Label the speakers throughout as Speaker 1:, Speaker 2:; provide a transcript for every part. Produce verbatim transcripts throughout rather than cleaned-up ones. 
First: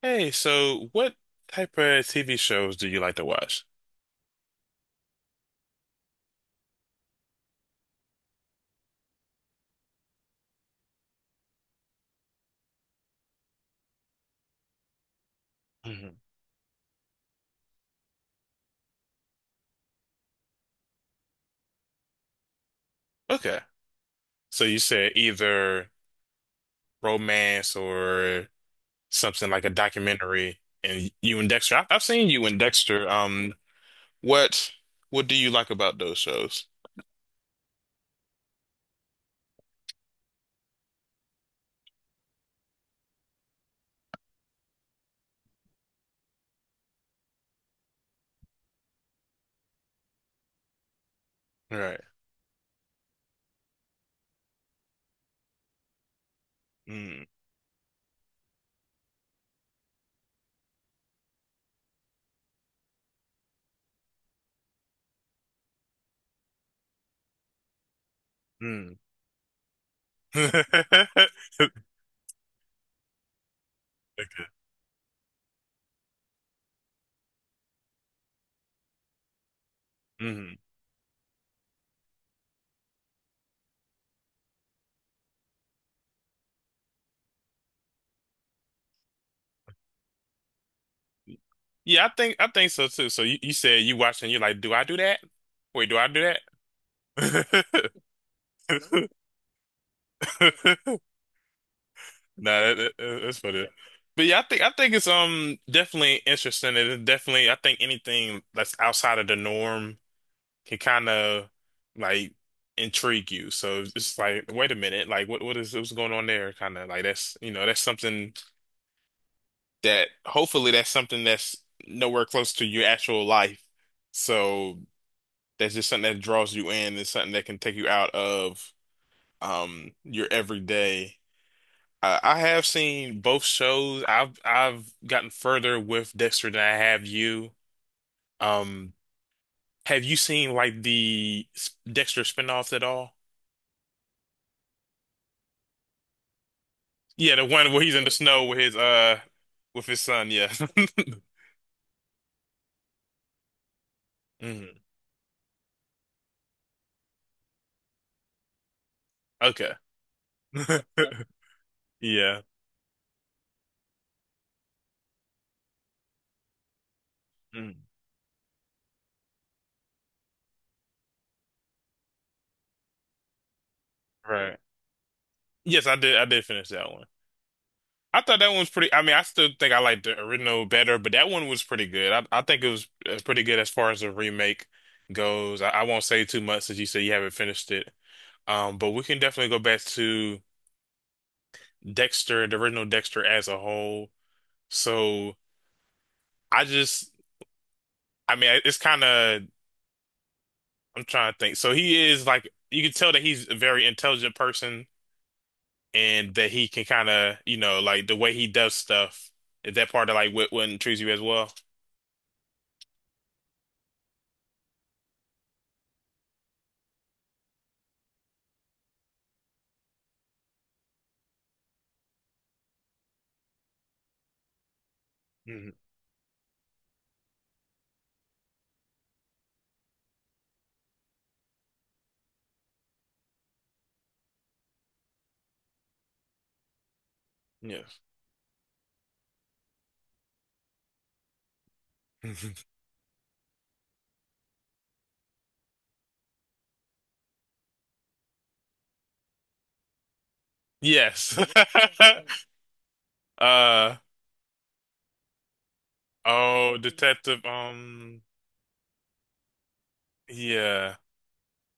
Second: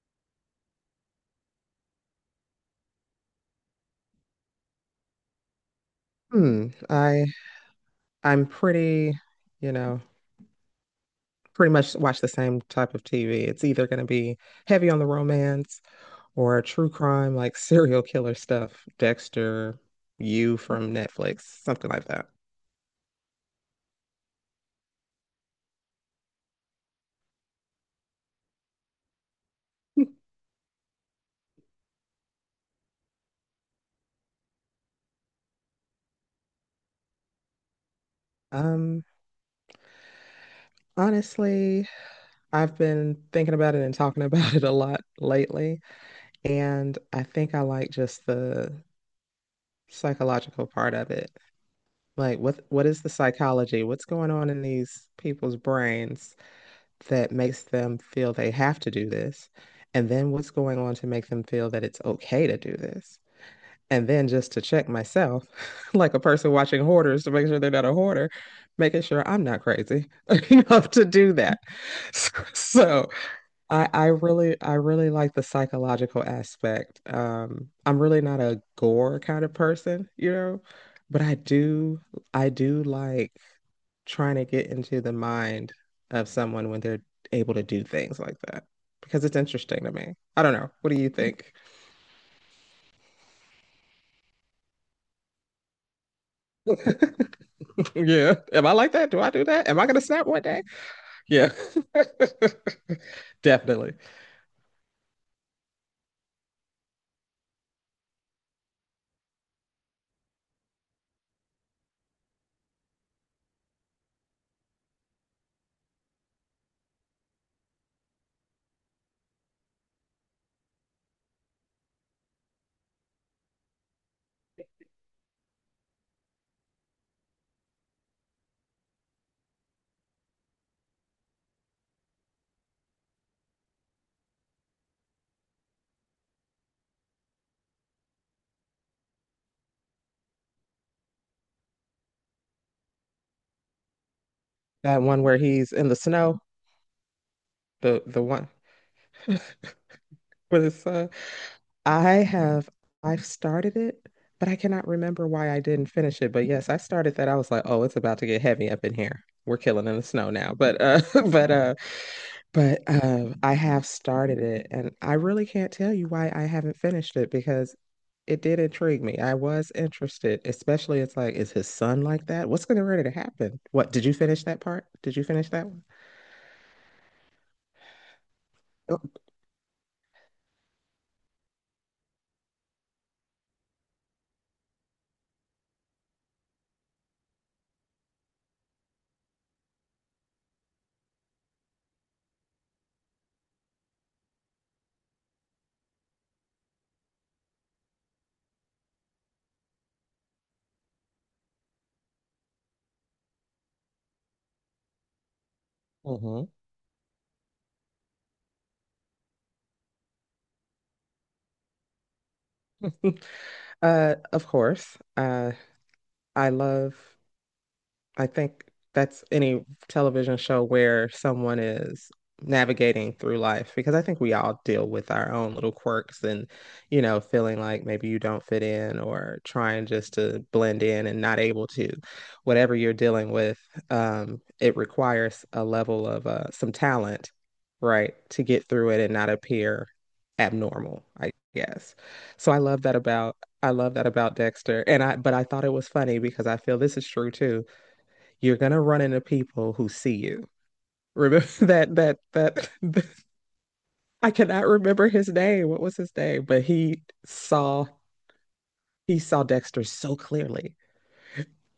Speaker 1: Hey, so what type of T V shows do you like to watch?
Speaker 2: Hmm. I I'm pretty, you know, pretty much watch the same type of T V. It's either going to be heavy on the romance
Speaker 1: Hmm.
Speaker 2: or true crime, like serial killer stuff, Dexter, You from Netflix, something like that.
Speaker 1: Okay. So you said either romance or something like a documentary and you and Dexter. I I've seen you and Dexter. Um, what what do you like about those shows?
Speaker 2: Um, Honestly, I've been thinking about it and talking about it a lot lately, and I think I like just the psychological part of it.
Speaker 1: Right.
Speaker 2: Like what what is the psychology? What's going on in these people's brains that makes them feel they have to do this? And then what's going on to make them feel that it's okay to do this? And then just to check myself, like a person watching hoarders to make sure they're not a hoarder,
Speaker 1: Mm-hmm.
Speaker 2: making sure I'm not crazy enough to do that. So I, I
Speaker 1: Okay.
Speaker 2: really I really like the psychological aspect. Um, I'm really not a gore kind of person, you
Speaker 1: Mm-hmm.
Speaker 2: know, but I do I do like trying to get into the mind of someone when they're able to do things like that because it's interesting to me. I don't know. What do you think?
Speaker 1: Yeah, I think I think so too. So you, you said you watching, you're like, do I do that? Wait, do I do that?
Speaker 2: Yeah. Am I like that? Do I do that? Am I gonna snap one day? Yeah.
Speaker 1: Nah, that, that, that's funny.
Speaker 2: Definitely.
Speaker 1: But yeah, I think I think it's um definitely interesting. It is definitely I think anything that's outside of the norm can kind of like intrigue you. So it's just like, wait a minute, like what what is what's going on there? Kind of like that's you know that's something that hopefully that's something that's nowhere close to your actual life. So that's just something that draws you in. It's something that can take you out of um your everyday. Uh, I have seen both shows. I've I've gotten further with Dexter than I have you. Um, have you seen like the s- Dexter spinoff at all?
Speaker 2: That one where he's in the snow,
Speaker 1: Yeah, the one where he's
Speaker 2: the
Speaker 1: in the
Speaker 2: the
Speaker 1: snow
Speaker 2: one
Speaker 1: with his uh with
Speaker 2: with
Speaker 1: his son. Yeah.
Speaker 2: his son. I have, I've started it, but I
Speaker 1: Mhm.
Speaker 2: cannot remember why I didn't finish it. But yes, I started that. I was like, oh, it's about to get heavy up in here. We're
Speaker 1: Okay.
Speaker 2: killing in the snow now. But uh but uh
Speaker 1: Yeah.
Speaker 2: but uh I have started it and I really can't tell you why I haven't finished it because
Speaker 1: Mm.
Speaker 2: it did intrigue me. I was interested, especially it's like, is his son like that? What's gonna ready to happen? What did you finish
Speaker 1: Right.
Speaker 2: that part? Did you finish that one?
Speaker 1: Yes, I did. I did finish that one. I thought that one was pretty. I mean, I still think I like the original better, but that one was pretty good. I, I think it was, it was pretty good as far as the remake goes. I, I won't say too much since you said you haven't finished it. Um, but we can definitely go back to Dexter, the original Dexter as a whole. So I just, I mean, it's kind of, I'm trying to think. So he is like, you can tell that he's a very intelligent person and
Speaker 2: Hmm.
Speaker 1: that he can kind of, you know, like the way he does stuff. Is that part of like what, what intrigues you as well?
Speaker 2: Uh, of course. Uh, I love. I think that's any television show where someone is navigating through life because I think we all deal with our own
Speaker 1: Mhm.
Speaker 2: little quirks and, you know, feeling like maybe you don't fit in or trying just to blend in and not able to. Whatever you're dealing with, um, it requires a level of uh, some talent,
Speaker 1: Yeah.
Speaker 2: right, to get through it and not appear abnormal, I guess. So I love that about I love that about Dexter. And I But I thought it was funny because I feel this is true too you're gonna run into people who see you.
Speaker 1: Yes.
Speaker 2: Remember that that that, that
Speaker 1: Uh
Speaker 2: I cannot remember his name. What was his name? But
Speaker 1: oh,
Speaker 2: he
Speaker 1: detective.
Speaker 2: saw
Speaker 1: Um,
Speaker 2: he saw Dexter so clearly.
Speaker 1: yeah.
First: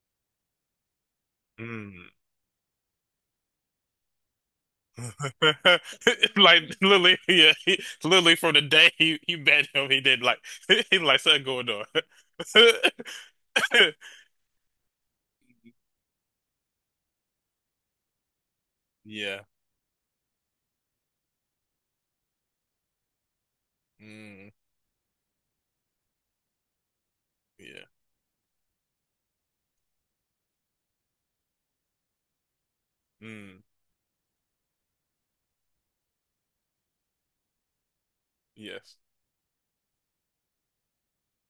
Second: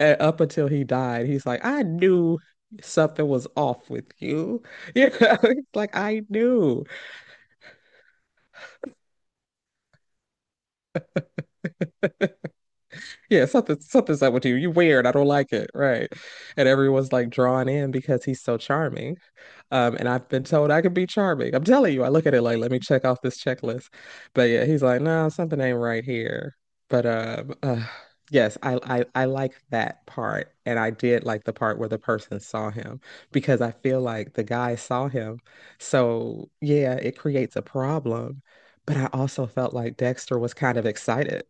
Speaker 2: And up until he died, he's like, I
Speaker 1: Mm.
Speaker 2: knew something was off with you. Yeah, you know? Like I
Speaker 1: Like
Speaker 2: knew.
Speaker 1: Lily, yeah, he, Lily from the day he, he met him, he did like he like something going on.
Speaker 2: Yeah, something something's up with you. You're weird. I don't like it. Right. And everyone's like drawn in because he's so charming.
Speaker 1: Yeah.
Speaker 2: Um, and I've been told I could be charming. I'm telling you, I look at it like, let me check off this checklist. But
Speaker 1: Mm.
Speaker 2: yeah, he's like, no, something ain't right here. But um, uh,
Speaker 1: Yeah.
Speaker 2: Yes, I, I I like that part, and I did like the part where the person saw him
Speaker 1: Mm.
Speaker 2: because I feel like the guy saw him. So yeah, it creates a problem.
Speaker 1: Yes.
Speaker 2: But I also felt like Dexter was kind of excited,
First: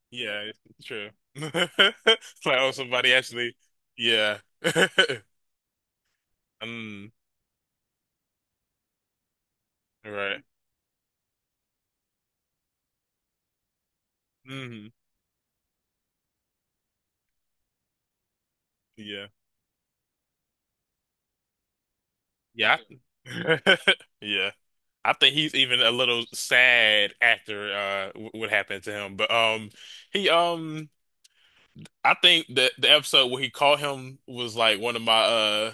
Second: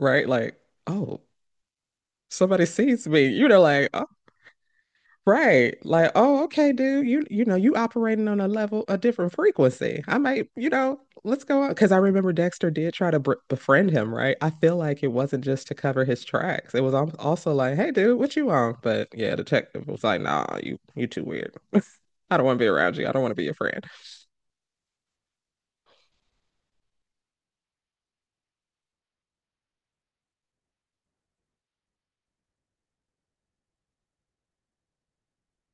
Speaker 2: right?
Speaker 1: Yeah.
Speaker 2: Like,
Speaker 1: It's true.
Speaker 2: oh,
Speaker 1: It's like,
Speaker 2: somebody
Speaker 1: oh,
Speaker 2: sees
Speaker 1: somebody
Speaker 2: me. You
Speaker 1: actually.
Speaker 2: know, like,
Speaker 1: Yeah.
Speaker 2: right. Like, oh, okay, dude,
Speaker 1: Mm.
Speaker 2: you you know, you operating on a level, a different frequency. I
Speaker 1: Right.
Speaker 2: might, you know, let's go on. Because I remember Dexter did try to br befriend him, right? I feel
Speaker 1: Mm.
Speaker 2: like it wasn't just to cover his tracks. It was al- also like, hey, dude, what you on? But
Speaker 1: Yeah.
Speaker 2: yeah, detective was like, nah, you you too weird. I don't want to be
Speaker 1: Yeah.
Speaker 2: around you. I don't want to be your
Speaker 1: I-
Speaker 2: friend.
Speaker 1: Yeah. I think he's even a little sad after uh w- what happened to him. But um he um I think that the episode where he caught him was like one of my uh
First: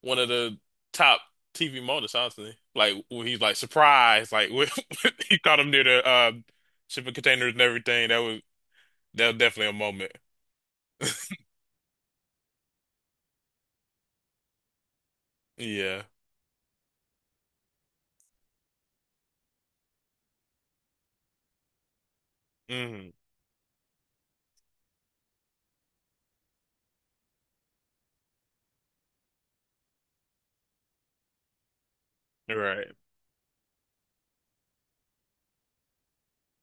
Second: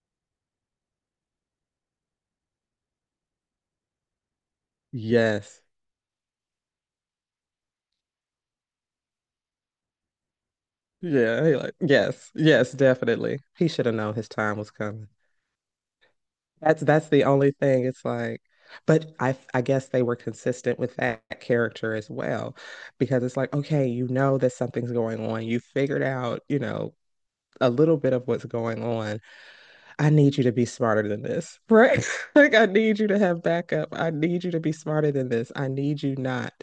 Speaker 1: one of the top T V moments, honestly. Like when he's like surprised, like when he caught
Speaker 2: Yes.
Speaker 1: him near the uh shipping containers and everything. That was that was definitely a moment.
Speaker 2: Yeah. He like, yes. Yes, definitely. He should have known his time was coming.
Speaker 1: Yeah.
Speaker 2: That's that's the only thing. It's like, but I I guess they were consistent with that character as well,
Speaker 1: Hmm.
Speaker 2: because it's like, okay, you know that something's going on. You figured out, you know, a little bit of what's going on. I need you to be smarter than this, right? Like I
Speaker 1: Right.
Speaker 2: need you to have backup. I need you to be smarter than this. I need you not,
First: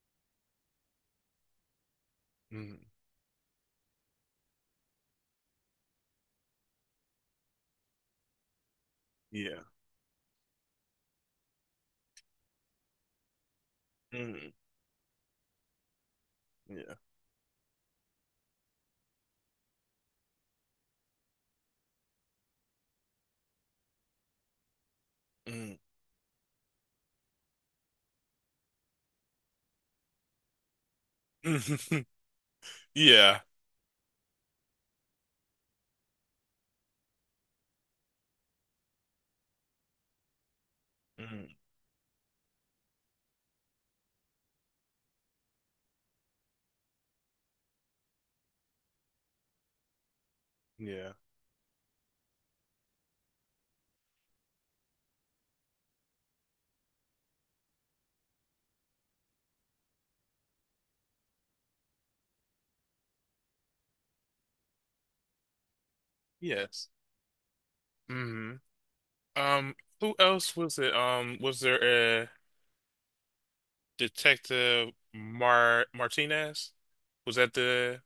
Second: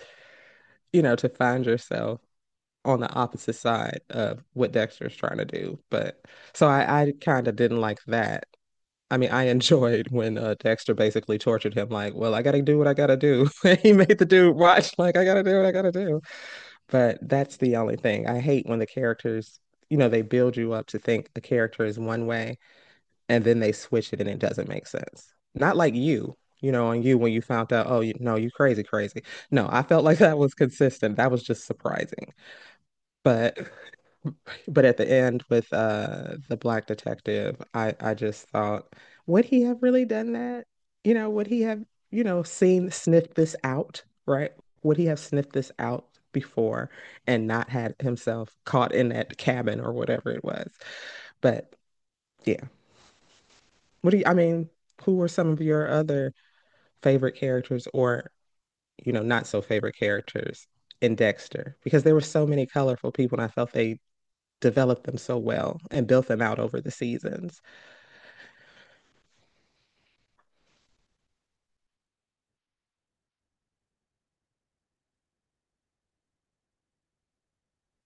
Speaker 2: you know, to find yourself
Speaker 1: Hmm.
Speaker 2: on the opposite side of what Dexter's trying to do. But so I I kind of didn't like that I mean, I
Speaker 1: Yeah.
Speaker 2: enjoyed when uh, Dexter basically tortured him, like, well, I gotta do what I gotta do. He made the
Speaker 1: Hmm.
Speaker 2: dude watch, like, I gotta do what I gotta do.
Speaker 1: Yeah.
Speaker 2: But that's the only thing. I hate when the characters, you know, they build you up to think the character is one way and then they switch it and it doesn't make sense.
Speaker 1: Hmm.
Speaker 2: Not like you, you know, on you when you found out, oh, you, no, you crazy, crazy. No, I felt like that was consistent. That was just surprising.
Speaker 1: Yeah.
Speaker 2: But but at the end with uh the black detective, I I just thought, would he have really done that? You know, would
Speaker 1: Hmm.
Speaker 2: he have, you know, seen sniffed this out, right? Would he have sniffed this out before and not had himself caught in that cabin or whatever it was?
Speaker 1: Yeah.
Speaker 2: But yeah. What do you, I mean, who were some of your other favorite characters or, you know, not so favorite characters in Dexter? Because there were so many colorful people and I felt they developed them so well and built them out over
Speaker 1: Yes.
Speaker 2: the seasons.
Speaker 1: Hmm. Um, who else was it? Um, was there a Detective Mar Martinez? Was that the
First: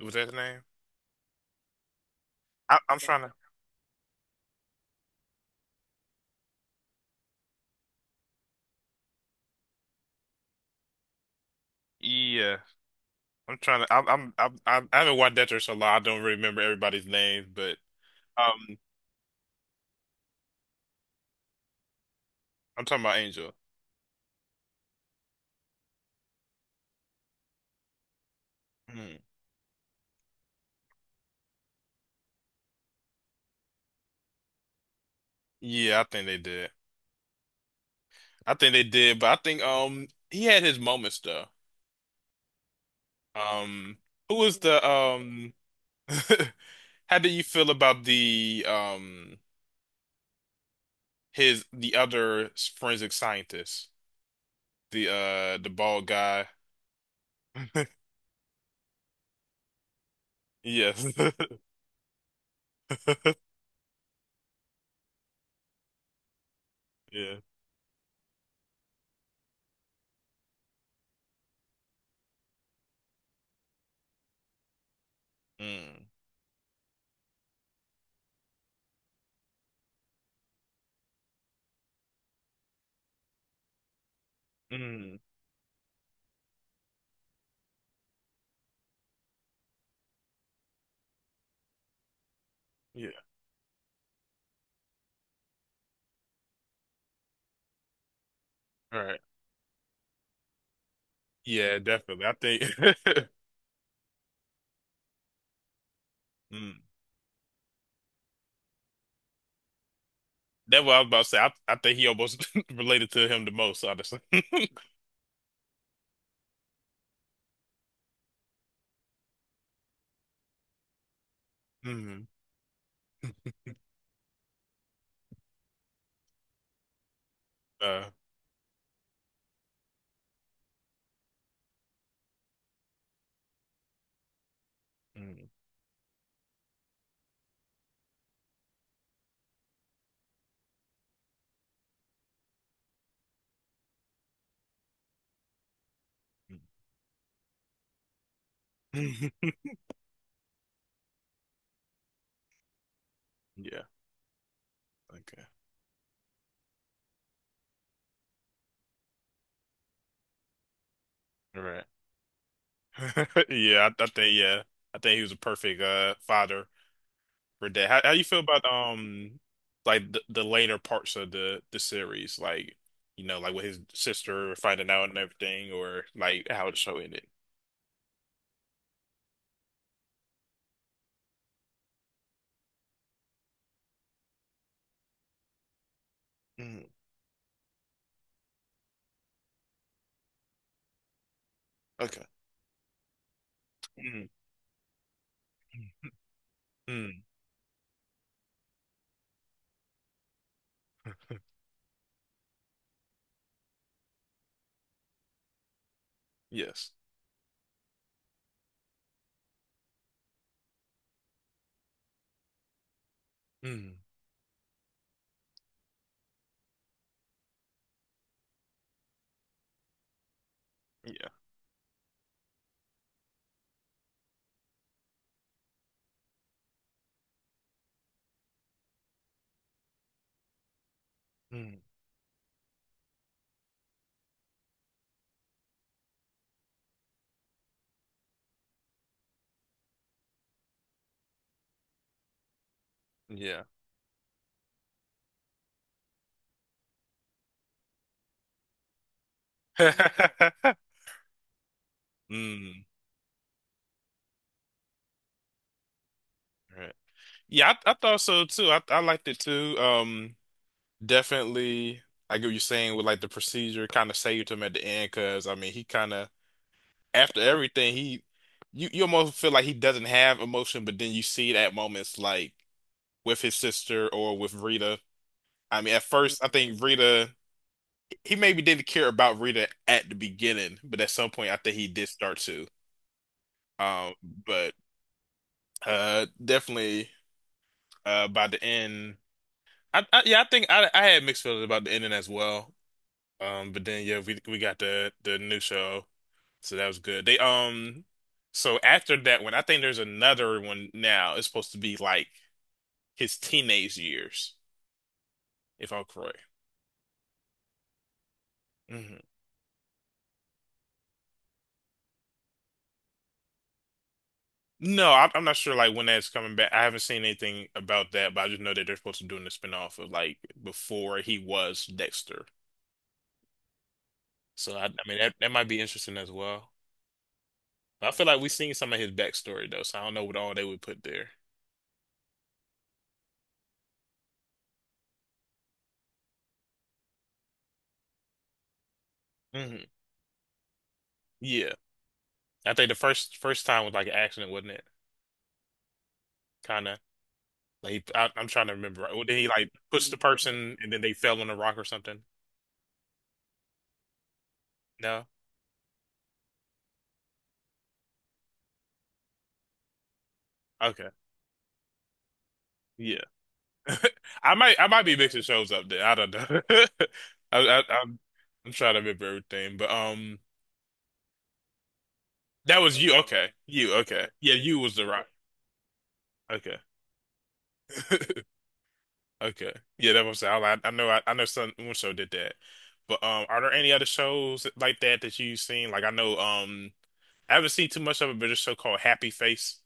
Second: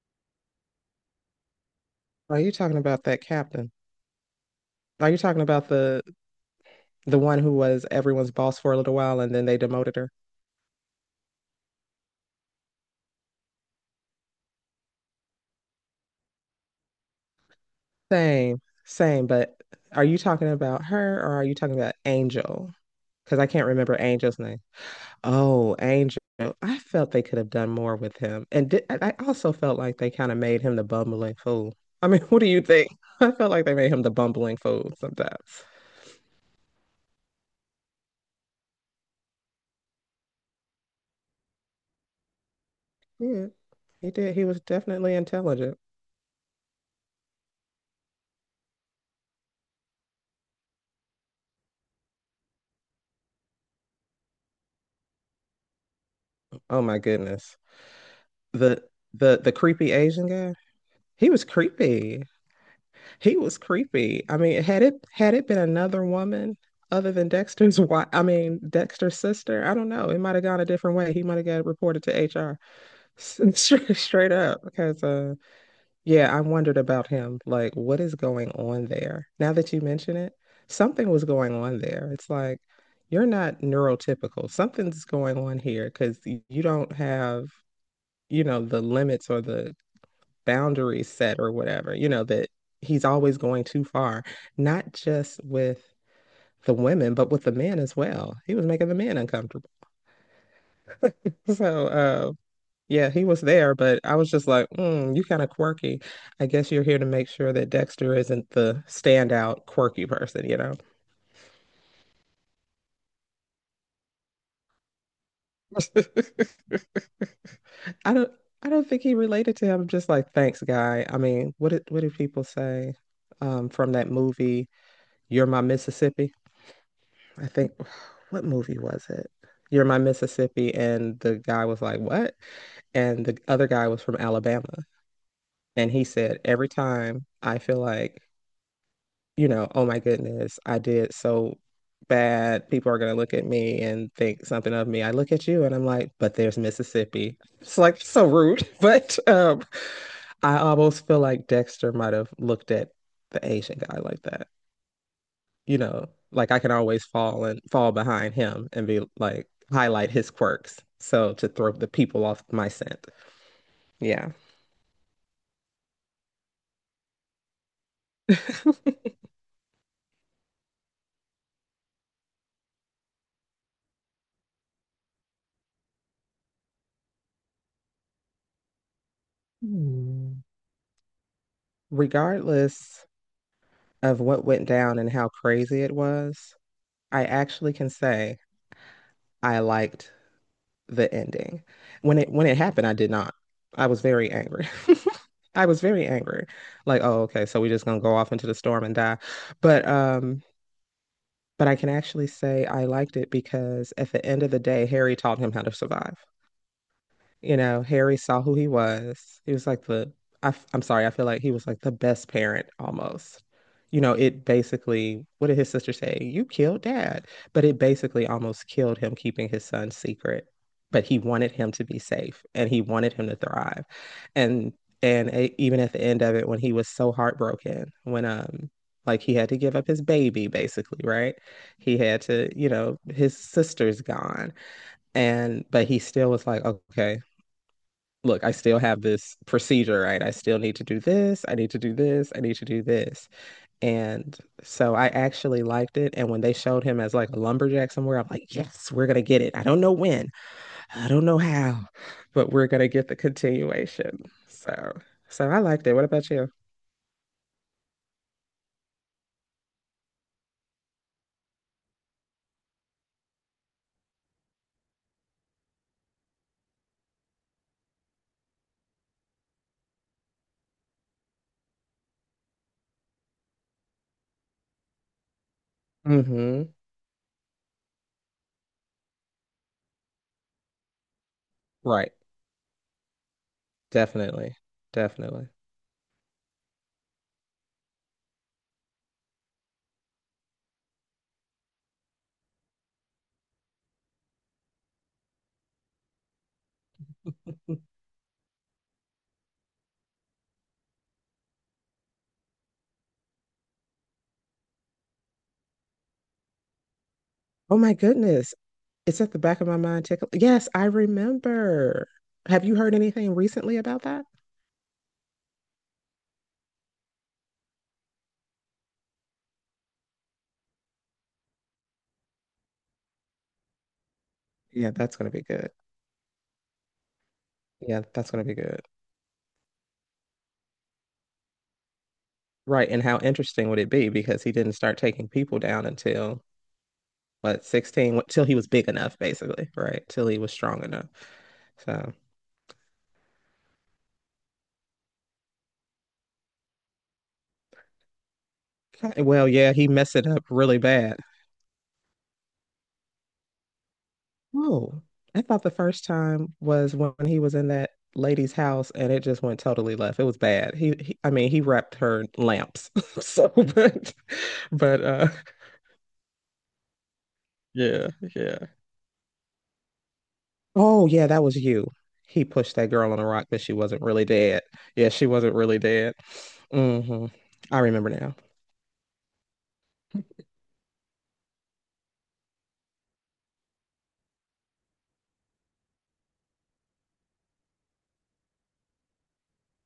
Speaker 1: was that the name?
Speaker 2: Are you
Speaker 1: I,
Speaker 2: talking
Speaker 1: I'm
Speaker 2: about
Speaker 1: trying
Speaker 2: that
Speaker 1: to.
Speaker 2: captain? Are you talking about the the one who was everyone's boss for a little while and then they demoted her?
Speaker 1: Yeah, I'm trying to. I'm, I'm I'm I'm- I haven't watched Dexter a lot. I don't really remember everybody's names, but
Speaker 2: Same,
Speaker 1: um,
Speaker 2: same, but are you talking about her or are you talking about Angel?
Speaker 1: I'm talking about
Speaker 2: Because I
Speaker 1: Angel.
Speaker 2: can't remember Angel's name. Oh, Angel. I felt they could have done more with him. And di- I I
Speaker 1: Hmm.
Speaker 2: also felt like they kind of made him the bumbling fool. I mean, what do you think? I felt like they made him the bumbling fool sometimes.
Speaker 1: Yeah, I think they did. I think they did, but I think um he had his moments though.
Speaker 2: Yeah,
Speaker 1: Um,
Speaker 2: he did.
Speaker 1: who
Speaker 2: He
Speaker 1: was
Speaker 2: was
Speaker 1: the
Speaker 2: definitely
Speaker 1: um?
Speaker 2: intelligent.
Speaker 1: How do you feel about the um? His The other forensic scientist, the uh the bald guy.
Speaker 2: Oh my goodness. The the the creepy Asian guy.
Speaker 1: Yes.
Speaker 2: He was creepy. He was creepy. I mean, had it had it been another woman other than
Speaker 1: Yeah.
Speaker 2: Dexter's wife, I mean Dexter's sister, I don't know. It might have gone a different way. He might have got reported to H R straight, straight up because uh
Speaker 1: Mm.
Speaker 2: yeah, I wondered about him. Like, what is going on there? Now that you mention it, something was going on there. It's like you're not neurotypical. Something's
Speaker 1: Mm.
Speaker 2: going on here because you don't have, you know, the limits or the boundaries set or whatever, you know, that he's
Speaker 1: Yeah.
Speaker 2: always going too far, not just with the women, but with the men as well. He was making the
Speaker 1: All
Speaker 2: men
Speaker 1: right.
Speaker 2: uncomfortable.
Speaker 1: Yeah,
Speaker 2: So,
Speaker 1: definitely.
Speaker 2: uh,
Speaker 1: I
Speaker 2: yeah, he
Speaker 1: think
Speaker 2: was there, but I was just like, mm, you kind of quirky. I guess
Speaker 1: mm.
Speaker 2: you're here to make sure that Dexter isn't the standout quirky person, you know?
Speaker 1: That's what I was about to say. I, I think he almost related to him the most, honestly.
Speaker 2: I don't. I don't think he related to him. I'm just like, thanks, guy. I mean, what did what did
Speaker 1: Mm.
Speaker 2: people say um, from that movie? You're my Mississippi. I think
Speaker 1: Uh,
Speaker 2: what movie was it? You're My Mississippi, and the guy was like, "What?" And the other guy was from Alabama,
Speaker 1: mm.
Speaker 2: and he said, "Every time I feel like, you know, oh my goodness, I did so bad. People are gonna look at me and think something of me. I look at you, and I'm like, but there's Mississippi. It's like so rude, but
Speaker 1: Mm.
Speaker 2: um, I almost feel like Dexter might have looked at the Asian
Speaker 1: Yeah.
Speaker 2: guy like that
Speaker 1: Okay.
Speaker 2: you know, like I can always fall and fall behind him and be like highlight his quirks. So to
Speaker 1: All
Speaker 2: throw
Speaker 1: right.
Speaker 2: the people off my scent.
Speaker 1: Yeah, I, I
Speaker 2: Yeah.
Speaker 1: think yeah. I think he was a perfect uh father for that. How how you feel about um like the, the later parts of the the series, like you know, like with his sister finding out and everything, or like how the show ended.
Speaker 2: Hmm. Regardless of what went down and how crazy it was,
Speaker 1: Mm,
Speaker 2: I actually can say I liked the ending. When
Speaker 1: okay.
Speaker 2: it when it happened, I did not. I was
Speaker 1: Mm,
Speaker 2: very angry. I was very angry. Like, oh,
Speaker 1: mm,
Speaker 2: okay, so we're just gonna go off into the storm and die. But um But I can actually say I liked it because at the end of the day, Harry taught him how to survive.
Speaker 1: yes.
Speaker 2: You know, Harry saw who he was. He was like the, I, am sorry, I feel like he was like the best parent almost.
Speaker 1: Mm,
Speaker 2: You know, it basically, what did his sister say? You killed dad. But it basically almost killed him keeping his son secret. But he
Speaker 1: yeah.
Speaker 2: wanted him to be safe and he wanted him to thrive. And and e- Even at the end of it, when he was so heartbroken, when um like he had to give up his baby basically, right?
Speaker 1: Mm,
Speaker 2: He had to, you know, his sister's gone. And but he still was like, okay, look, I still have this procedure, right? I still need to do this. I need to do this. I need to do this.
Speaker 1: yeah.
Speaker 2: And so I actually liked it. And when they showed him as like a lumberjack somewhere, I'm like, yes, we're going to get it. I don't know when, I don't know how, but we're going
Speaker 1: Mm,
Speaker 2: to get the continuation. So, so I liked it. What about you?
Speaker 1: right. Yeah, I, I thought so too. I I liked it too. Um, definitely. I get what you're saying with like the procedure kind of saved him at the end because I mean he kind of after everything he you you almost feel like he doesn't have emotion, but then you see it at moments like with his sister or with Rita. I mean, at
Speaker 2: Mm
Speaker 1: first I
Speaker 2: hmm
Speaker 1: think Rita he maybe didn't care about Rita at the beginning, but at some point I think he did
Speaker 2: Right.
Speaker 1: start to. Um,
Speaker 2: Definitely.
Speaker 1: but
Speaker 2: Definitely.
Speaker 1: uh definitely uh by the end I, I yeah, I think I I had mixed feelings about the ending as well. Um, but then yeah, we we got the the new show. So that was good. They um so after that one, I think there's another one now. It's supposed to be like his teenage years, if I'm correct.
Speaker 2: Oh my goodness. It's
Speaker 1: Hmm.
Speaker 2: at the back of my mind tickle. Yes, I remember. Have you heard anything recently about that?
Speaker 1: No, I'm, I'm not sure like when that's coming back. I haven't seen anything about that, but I just know that they're supposed to be doing the spinoff of like before he was Dexter. So I, I
Speaker 2: Yeah, that's
Speaker 1: mean
Speaker 2: going
Speaker 1: that
Speaker 2: to be
Speaker 1: that might
Speaker 2: good.
Speaker 1: be interesting as well.
Speaker 2: Yeah,
Speaker 1: But I feel
Speaker 2: that's
Speaker 1: like
Speaker 2: gonna
Speaker 1: we've
Speaker 2: be
Speaker 1: seen
Speaker 2: good.
Speaker 1: some of his backstory though, so I don't know what all they would put there.
Speaker 2: Right, and how interesting would it be because he didn't start taking people down until what sixteen, till he was big enough, basically,
Speaker 1: Hmm.
Speaker 2: right? Till he was strong enough.
Speaker 1: Yeah,
Speaker 2: So,
Speaker 1: I think the first first time was like an accident, wasn't it? Kind of. Like he- I, I'm trying to remember. Right?
Speaker 2: ki-
Speaker 1: Well, did he
Speaker 2: well,
Speaker 1: like
Speaker 2: yeah, he
Speaker 1: push
Speaker 2: messed
Speaker 1: the
Speaker 2: it up
Speaker 1: person
Speaker 2: really
Speaker 1: and then they
Speaker 2: bad.
Speaker 1: fell on a rock or something?
Speaker 2: Oh,
Speaker 1: No.
Speaker 2: I thought the first time was when he was in that lady's house and it just went totally left. It was bad. He,
Speaker 1: Okay.
Speaker 2: he I mean, he wrapped her in lamps.
Speaker 1: Yeah.
Speaker 2: So, but,
Speaker 1: I might I
Speaker 2: but,
Speaker 1: might be
Speaker 2: uh,
Speaker 1: mixing shows up there. I don't know. I, I
Speaker 2: yeah,
Speaker 1: I'm
Speaker 2: yeah.
Speaker 1: I'm trying to remember everything, but um,
Speaker 2: Oh yeah, that was you. He pushed
Speaker 1: that
Speaker 2: that
Speaker 1: was
Speaker 2: girl
Speaker 1: you.
Speaker 2: on a rock,
Speaker 1: Okay,
Speaker 2: but she
Speaker 1: you.
Speaker 2: wasn't really
Speaker 1: Okay, yeah,
Speaker 2: dead.
Speaker 1: you was the
Speaker 2: Yeah,
Speaker 1: rock.
Speaker 2: she wasn't really dead.
Speaker 1: Okay.
Speaker 2: Hmm. I remember now.
Speaker 1: Okay. Yeah, that was I, I I know I, I know some one show did that. But um are there any other shows like that that you've seen? Like I know um I haven't seen too much of it, but there's a show called Happy Face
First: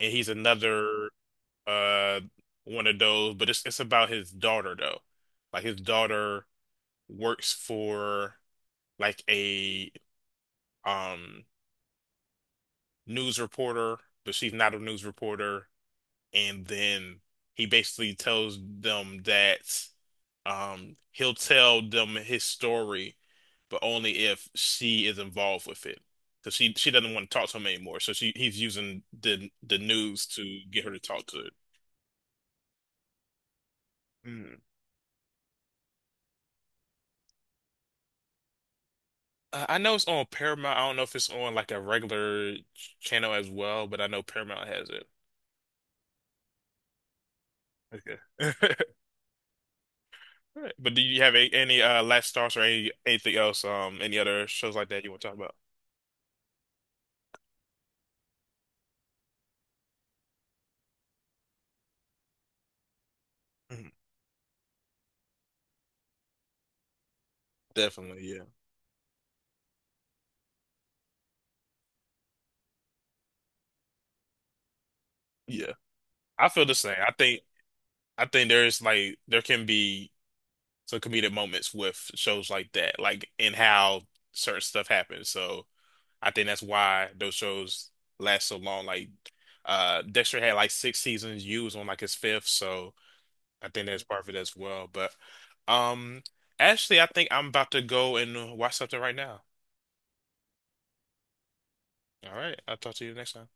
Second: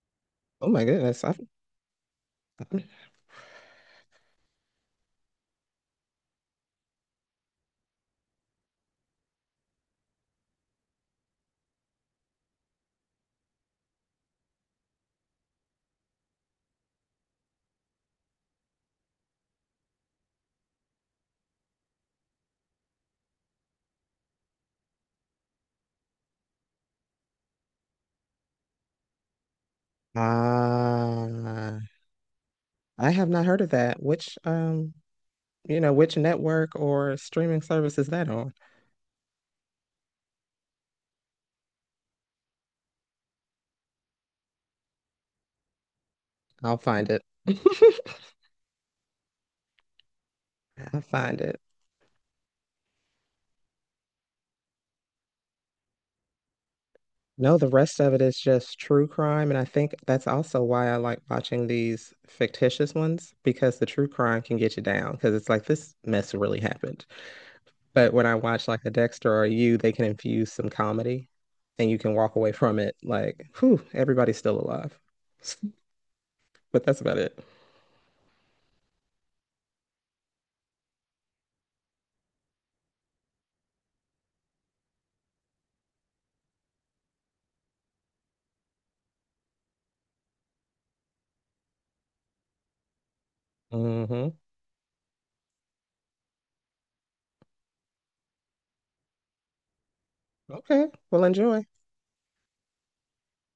Speaker 1: and he's
Speaker 2: Oh my
Speaker 1: another
Speaker 2: goodness. I've,
Speaker 1: uh one of those, but it's it's about his daughter though. Like his daughter works for like a um news reporter, but she's not a news reporter. And then he basically tells them that um he'll tell them his story, but only if she is involved with it. Because she she doesn't want to talk to him anymore. So she he's using the the news to get her to talk to
Speaker 2: uh, I have not heard of that. Which
Speaker 1: it.
Speaker 2: um, you know, which network or streaming service is that on?
Speaker 1: Uh, I know it's on Paramount. I don't know if it's on like a regular ch- channel as well, but I know Paramount has it.
Speaker 2: I'll find it.
Speaker 1: Okay. All right. But do
Speaker 2: I'll
Speaker 1: you have
Speaker 2: find
Speaker 1: a,
Speaker 2: it.
Speaker 1: any uh last stars or any anything else? Um, any other shows like that you want to talk about?
Speaker 2: No, the rest of it is just true crime, and I think that's also why I like watching these fictitious ones because the
Speaker 1: Mhm.
Speaker 2: true crime can get you down because it's like this mess really happened. But when
Speaker 1: Definitely,
Speaker 2: I
Speaker 1: yeah,
Speaker 2: watch like a Dexter or you, they can infuse some comedy and you can walk away from it like, whew, everybody's still alive.
Speaker 1: yeah. I feel the
Speaker 2: But
Speaker 1: same.
Speaker 2: that's
Speaker 1: I
Speaker 2: about it.
Speaker 1: think I think there's like there can be some comedic moments with shows like that, like in how certain stuff happens. So I think that's why those shows last so long. Like, uh, Dexter had like six seasons. You was on like his fifth, so. I think that's part of it
Speaker 2: Hmm.
Speaker 1: as well. But um, actually, I think I'm about to go and watch something right now.
Speaker 2: Okay. Well, enjoy.
Speaker 1: All right, I'll talk to you next time.